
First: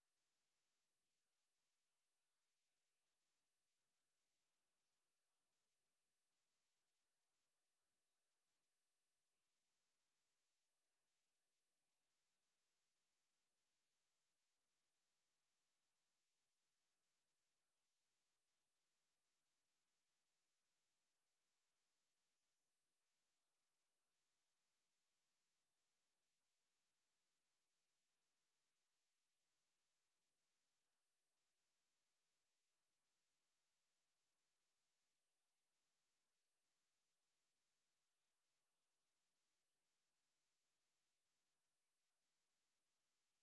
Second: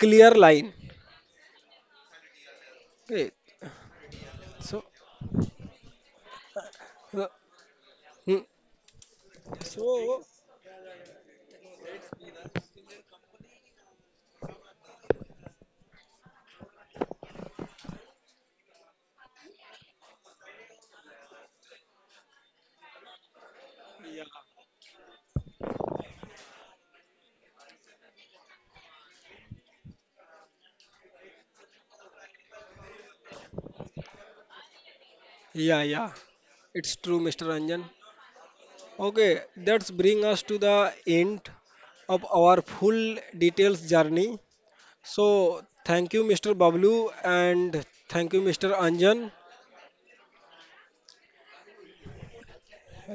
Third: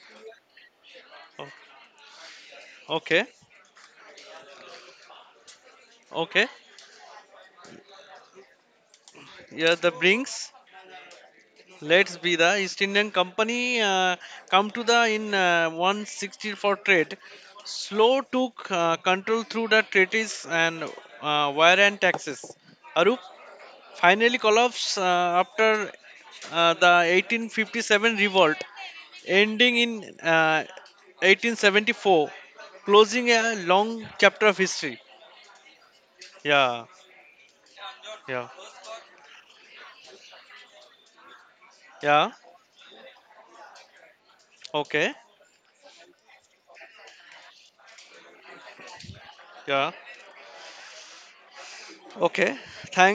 clear line.
O- Okay.
Okay. So,
Okay.
uh, hmm.
Yeah, the
so
Brinks. Let's be the East Indian Company come to the in 160 for trade. Slow took control through the treaties and wire and taxes. Arup? Finally collapsed after the 1857 revolt, ending in uh, 1874, closing a long chapter of history.
yeah, yeah,
Yeah,
it's true, Mr. Ranjan.
yeah,
Okay, that's bring us to the end of
yeah.
our full details journey.
Okay,
So thank you, Mr. Bablu, and thank you, Mr. Anjan.
yeah, okay.